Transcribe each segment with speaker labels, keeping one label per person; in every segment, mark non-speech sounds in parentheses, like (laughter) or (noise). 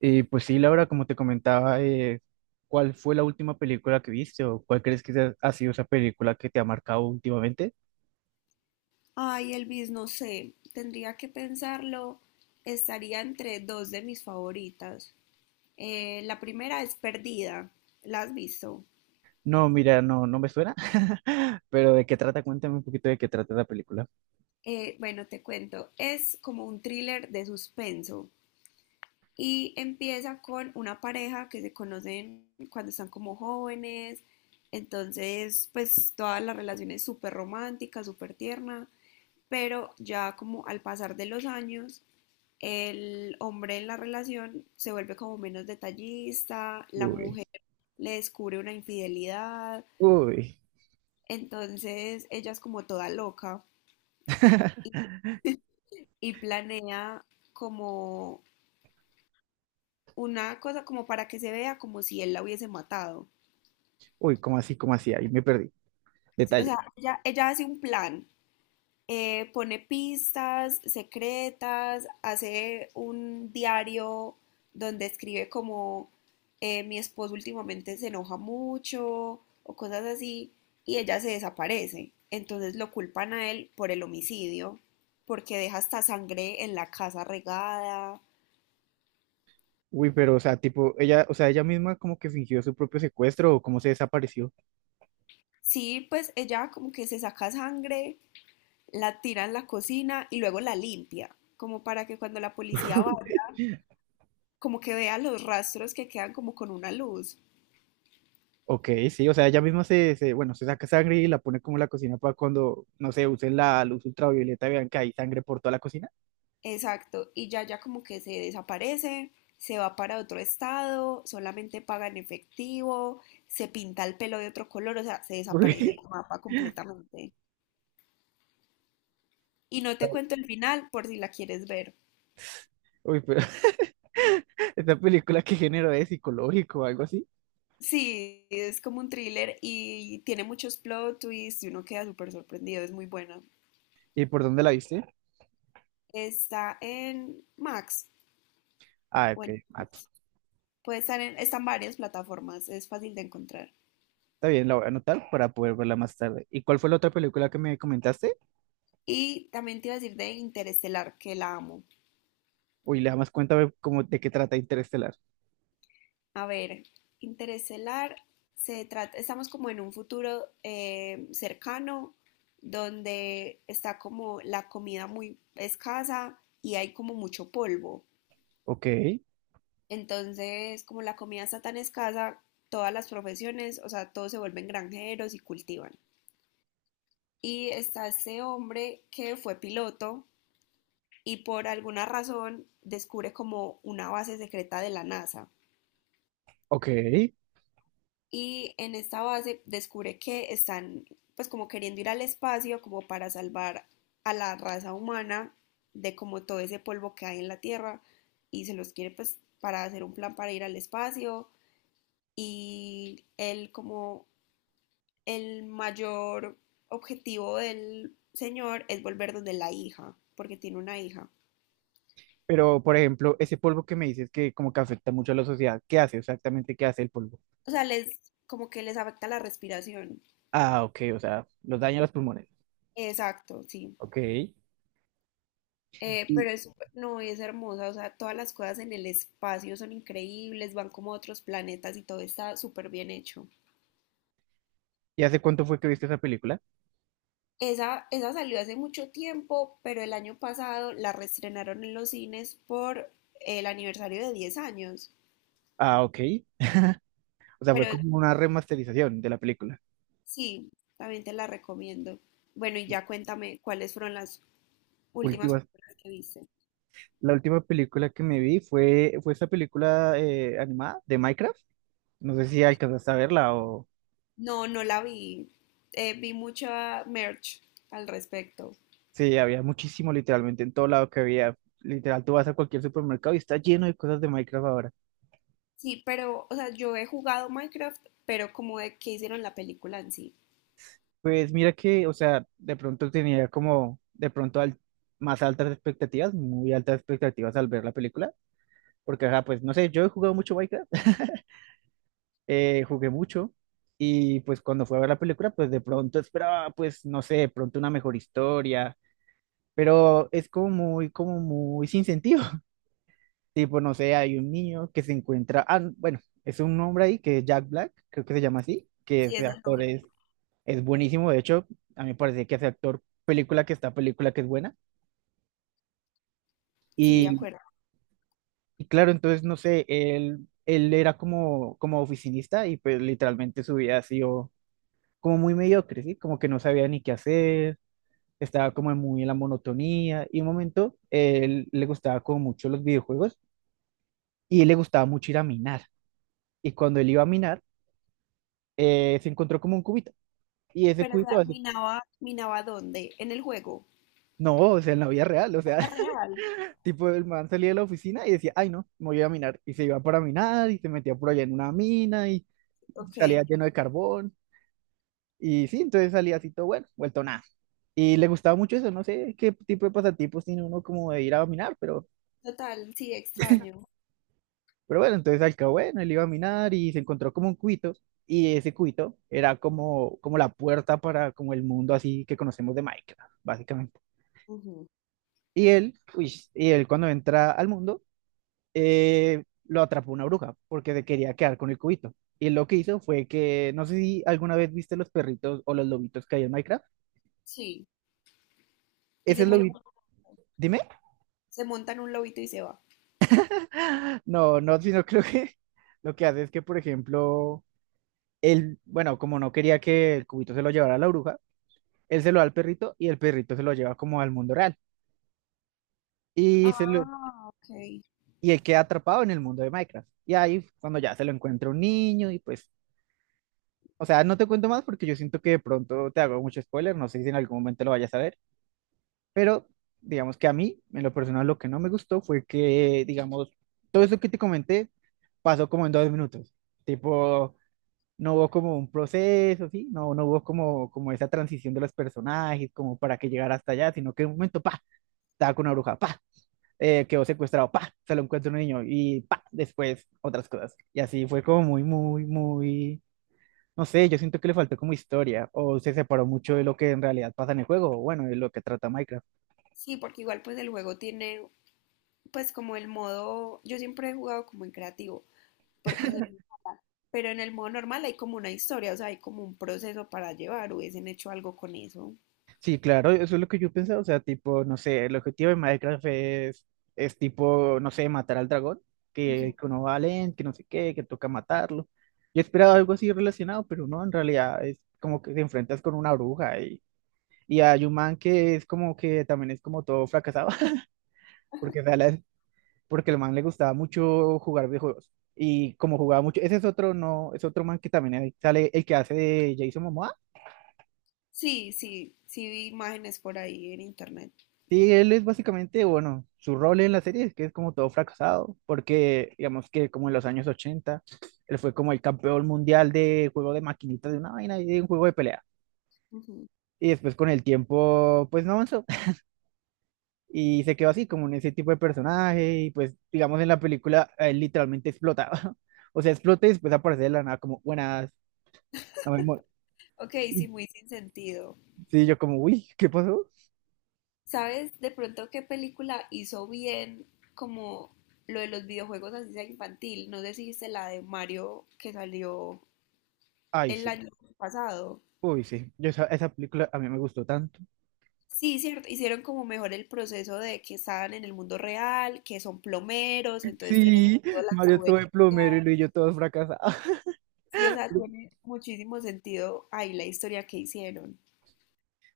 Speaker 1: Y pues sí, Laura, como te comentaba, ¿cuál fue la última película que viste o cuál crees que ha sido esa película que te ha marcado últimamente?
Speaker 2: Ay, Elvis, no sé, tendría que pensarlo. Estaría entre dos de mis favoritas. La primera es Perdida, ¿la has visto?
Speaker 1: No, mira, no, me suena, (laughs) pero ¿de qué trata? Cuéntame un poquito de qué trata la película.
Speaker 2: Bueno, te cuento, es como un thriller de suspenso y empieza con una pareja que se conocen cuando están como jóvenes, entonces pues toda la relación es súper romántica, súper tierna, pero ya como al pasar de los años el hombre en la relación se vuelve como menos detallista, la
Speaker 1: Uy,
Speaker 2: mujer le descubre una infidelidad,
Speaker 1: uy,
Speaker 2: entonces ella es como toda loca y, y planea como una cosa como para que se vea como si él la hubiese matado.
Speaker 1: uy, ¿cómo así, cómo así? Ahí me perdí.
Speaker 2: Sí, o
Speaker 1: Detalle.
Speaker 2: sea, ella hace un plan, pone pistas secretas, hace un diario donde escribe como mi esposo últimamente se enoja mucho o cosas así, y ella se desaparece. Entonces lo culpan a él por el homicidio, porque deja hasta sangre en la casa regada.
Speaker 1: Uy, pero, o sea, tipo, ella, o sea, ella misma como que fingió su propio secuestro o cómo se desapareció.
Speaker 2: Sí, pues ella como que se saca sangre, la tira en la cocina y luego la limpia, como para que cuando la policía
Speaker 1: (laughs)
Speaker 2: vaya, como que vea los rastros que quedan como con una luz.
Speaker 1: Ok, sí, o sea, ella misma bueno, se saca sangre y la pone como en la cocina para cuando, no sé, usen la luz ultravioleta, vean que hay sangre por toda la cocina.
Speaker 2: Exacto, y ya ya como que se desaparece, se va para otro estado, solamente paga en efectivo, se pinta el pelo de otro color, o sea, se desaparece
Speaker 1: Uy,
Speaker 2: el mapa completamente. Y no te cuento el final por si la quieres ver.
Speaker 1: (laughs) uy, pero (laughs) esta película qué género es, psicológico o algo así.
Speaker 2: Sí, es como un thriller y tiene muchos plot twists y uno queda súper sorprendido, es muy buena.
Speaker 1: ¿Y por dónde la viste?
Speaker 2: Está en Max,
Speaker 1: Ah, ok.
Speaker 2: bueno,
Speaker 1: Ah,
Speaker 2: puede estar en, está en varias plataformas, es fácil de encontrar.
Speaker 1: está bien, la voy a anotar para poder verla más tarde. ¿Y cuál fue la otra película que me comentaste?
Speaker 2: Y también te iba a decir de Interestelar, que la amo.
Speaker 1: Uy, la más cuenta a cómo de qué trata Interestelar.
Speaker 2: A ver, Interestelar se trata, estamos como en un futuro, cercano, donde está como la comida muy escasa y hay como mucho polvo.
Speaker 1: Ok,
Speaker 2: Entonces, como la comida está tan escasa, todas las profesiones, o sea, todos se vuelven granjeros y cultivan. Y está ese hombre que fue piloto y por alguna razón descubre como una base secreta de la NASA.
Speaker 1: ok.
Speaker 2: Y en esta base descubre que están pues como queriendo ir al espacio como para salvar a la raza humana de como todo ese polvo que hay en la Tierra y se los quiere pues para hacer un plan para ir al espacio y él como el mayor objetivo del señor es volver donde la hija, porque tiene una hija.
Speaker 1: Pero, por ejemplo, ese polvo que me dices que como que afecta mucho a la sociedad, ¿qué hace exactamente? ¿Qué hace el polvo?
Speaker 2: O sea, les como que les afecta la respiración.
Speaker 1: Ah, ok, o sea, los daña los pulmones.
Speaker 2: Exacto, sí.
Speaker 1: Ok.
Speaker 2: Pero es, no, es hermosa, o sea, todas las cosas en el espacio son increíbles, van como a otros planetas y todo está súper bien hecho.
Speaker 1: Y hace cuánto fue que viste esa película?
Speaker 2: Esa salió hace mucho tiempo, pero el año pasado la reestrenaron en los cines por el aniversario de 10 años.
Speaker 1: Ah, ok. O sea, fue
Speaker 2: Pero
Speaker 1: como una remasterización de la película.
Speaker 2: sí, también te la recomiendo. Bueno, y ya cuéntame cuáles fueron las últimas
Speaker 1: Última.
Speaker 2: películas que viste.
Speaker 1: La última película que me vi fue esa película animada de Minecraft. No sé si alcanzaste a verla o...
Speaker 2: No, no la vi. Vi mucha merch al respecto.
Speaker 1: Sí, había muchísimo, literalmente en todo lado que había. Literal, tú vas a cualquier supermercado y está lleno de cosas de Minecraft ahora.
Speaker 2: Sí, pero, o sea, yo he jugado Minecraft, pero como de que hicieron la película en sí.
Speaker 1: Pues mira que, o sea, de pronto tenía como, de pronto más altas expectativas, muy altas expectativas al ver la película. Porque, ajá, pues no sé, yo he jugado mucho Minecraft, (laughs) jugué mucho. Y pues cuando fui a ver la película, pues de pronto esperaba, pues no sé, de pronto una mejor historia, pero es como muy sin sentido. (laughs) Tipo, no sé, hay un niño que se encuentra, ah, bueno, es un hombre ahí que es Jack Black, creo que se llama así, que
Speaker 2: Sí,
Speaker 1: ese
Speaker 2: eso lo
Speaker 1: actor
Speaker 2: vi.
Speaker 1: es buenísimo, de hecho, a mí me parece que ese actor, película que está, película que es buena,
Speaker 2: Sí, de
Speaker 1: y,
Speaker 2: acuerdo.
Speaker 1: y claro, entonces, no sé, él era como, como oficinista y pues literalmente su vida ha sido como muy mediocre, ¿sí? Como que no sabía ni qué hacer. Estaba como muy en la monotonía y un momento él le gustaba como mucho los videojuegos y él le gustaba mucho ir a minar. Y cuando él iba a minar, se encontró como un cubito. Y ese
Speaker 2: Pero, o
Speaker 1: cubito,
Speaker 2: sea,
Speaker 1: así,
Speaker 2: ¿minaba, minaba dónde? ¿En el juego?
Speaker 1: no, o sea, en la vida real, o
Speaker 2: ¿En
Speaker 1: sea,
Speaker 2: la real?
Speaker 1: (laughs) tipo, el man salía de la oficina y decía, ay, no, me voy a minar. Y se iba para minar y se metía por allá en una mina y
Speaker 2: Ok.
Speaker 1: salía lleno de carbón. Y sí, entonces salía así todo bueno, vuelto nada. Y le gustaba mucho eso, no sé qué tipo de pasatipos tiene uno como de ir a minar, pero
Speaker 2: Total, sí, extraño.
Speaker 1: Pero bueno, entonces al cabo, bueno, él iba a minar y se encontró como un cuito, y ese cuito era como, como la puerta para como el mundo así que conocemos de Minecraft, básicamente.
Speaker 2: Ujú.
Speaker 1: Y él, uy, y él cuando entra al mundo, lo atrapó una bruja, porque se quería quedar con el cubito. Y él lo que hizo fue que, no sé si alguna vez viste los perritos o los lobitos que hay en Minecraft,
Speaker 2: Sí. Y
Speaker 1: ese lobito, dime,
Speaker 2: se monta en un lobito y se va.
Speaker 1: (gasps) (laughs) no, no, sino creo que (laughs) lo que hace es que, por ejemplo, él, bueno, como no quería que el cubito se lo llevara a la bruja, él se lo da al perrito y el perrito se lo lleva como al mundo real. Y,
Speaker 2: Ah, ok.
Speaker 1: y él queda atrapado en el mundo de Minecraft. Y ahí cuando ya se lo encuentra un niño y pues, o sea, no te cuento más porque yo siento que de pronto te hago mucho spoiler, no sé si en algún momento lo vayas a ver, pero digamos que a mí, en lo personal, lo que no me gustó fue que, digamos, eso que te comenté pasó como en 2 minutos. Tipo, no hubo como un proceso, ¿sí? No, no hubo como, como esa transición de los personajes, como para que llegara hasta allá, sino que en un momento, pa, estaba con una bruja, pa. Quedó secuestrado, pa, se lo encuentra un niño y pa, después otras cosas. Y así fue como muy, no sé, yo siento que le faltó como historia o se separó mucho de lo que en realidad pasa en el juego, o bueno, de lo que trata Minecraft.
Speaker 2: Sí, porque igual pues el juego tiene pues como el modo, yo siempre he jugado como en creativo porque soy muy mala. Pero en el modo normal hay como una historia, o sea, hay como un proceso para llevar, hubiesen hecho algo con eso.
Speaker 1: Sí, claro, eso es lo que yo pensaba, o sea, tipo, no sé, el objetivo de Minecraft es tipo, no sé, matar al dragón,
Speaker 2: Ujú.
Speaker 1: que uno va lento, que no sé qué, que toca matarlo. Yo esperaba algo así relacionado, pero no, en realidad es como que te enfrentas con una bruja y... Y hay un man que es como que también es como todo fracasado, porque, o sea, porque el man le gustaba mucho jugar videojuegos. Y como jugaba mucho, ese es otro, no, es otro man que también ahí sale el que hace de Jason Momoa.
Speaker 2: Sí, sí, sí vi imágenes por ahí en internet.
Speaker 1: Sí, él es básicamente, bueno, su rol en la serie es que es como todo fracasado, porque digamos que como en los años 80 él fue como el campeón mundial de juego de maquinitas de una vaina y de un juego de pelea.
Speaker 2: Ujú.
Speaker 1: Y después con el tiempo, pues no avanzó. (laughs) Y se quedó así, como en ese tipo de personaje. Y pues, digamos, en la película, él literalmente explotaba. (laughs) O sea, explota y después aparece de la nada como, buenas, no me mo-.
Speaker 2: Ok, sí, muy sin sentido.
Speaker 1: Sí, yo como, uy, ¿qué pasó?
Speaker 2: ¿Sabes de pronto qué película hizo bien como lo de los videojuegos así sea infantil? No sé si viste la de Mario que salió
Speaker 1: Ay,
Speaker 2: el
Speaker 1: sí.
Speaker 2: año pasado.
Speaker 1: Uy, sí. Yo esa, esa película a mí me gustó tanto.
Speaker 2: Sí, cierto, hicieron como mejor el proceso de que estaban en el mundo real, que son plomeros, entonces tiene
Speaker 1: Sí,
Speaker 2: sentido las
Speaker 1: Mario todo de
Speaker 2: tuberías.
Speaker 1: plomero y Luis y yo todos fracasados.
Speaker 2: Sí, o sea,
Speaker 1: (laughs)
Speaker 2: tiene muchísimo sentido ahí la historia que hicieron.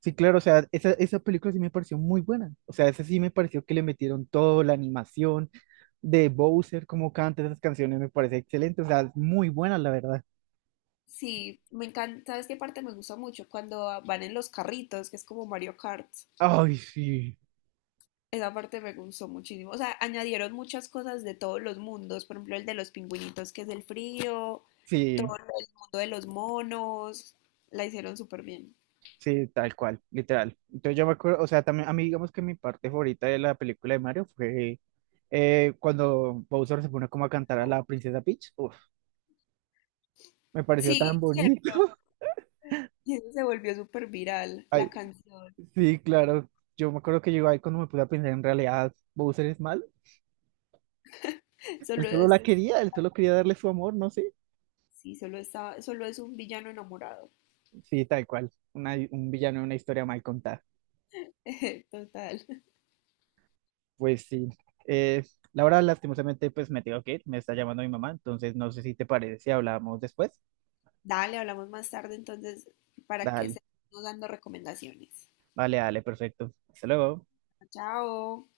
Speaker 1: Sí, claro, o sea, esa película sí me pareció muy buena. O sea, esa sí me pareció que le metieron todo, la animación de Bowser, como canta esas canciones, me parece excelente. O sea, muy buena, la verdad.
Speaker 2: Sí, me encanta, ¿sabes qué parte me gusta mucho? Cuando van en los carritos, que es como Mario Kart.
Speaker 1: Ay, sí.
Speaker 2: Esa parte me gustó muchísimo. O sea, añadieron muchas cosas de todos los mundos, por ejemplo, el de los pingüinitos, que es el frío,
Speaker 1: Sí.
Speaker 2: todo lo del mundo de los monos, la hicieron súper bien.
Speaker 1: Sí, tal cual, literal. Entonces yo me acuerdo, o sea, también a mí digamos que mi parte favorita de la película de Mario fue cuando Bowser se pone como a cantar a la princesa Peach. Uf, me pareció tan
Speaker 2: Sí,
Speaker 1: bonito.
Speaker 2: cierto.
Speaker 1: (laughs)
Speaker 2: Y eso se volvió súper viral,
Speaker 1: Ay,
Speaker 2: la canción.
Speaker 1: sí, claro. Yo me acuerdo que yo ahí cuando me puse a pensar, en realidad Bowser es mal. Él
Speaker 2: Solo
Speaker 1: solo la
Speaker 2: es,
Speaker 1: quería, él solo quería darle su amor, no sé.
Speaker 2: sí, solo está solo es un villano enamorado.
Speaker 1: Sí, tal cual. Una- un villano de una historia mal contada.
Speaker 2: (laughs) Total.
Speaker 1: Pues sí. Eh, Laura, lastimosamente, pues me tengo que ir. Me está llamando mi mamá, entonces no sé si te parece si hablamos después.
Speaker 2: Dale, hablamos más tarde entonces para que
Speaker 1: Dale.
Speaker 2: se dando recomendaciones.
Speaker 1: Vale, dale, perfecto. Hasta luego.
Speaker 2: Chao.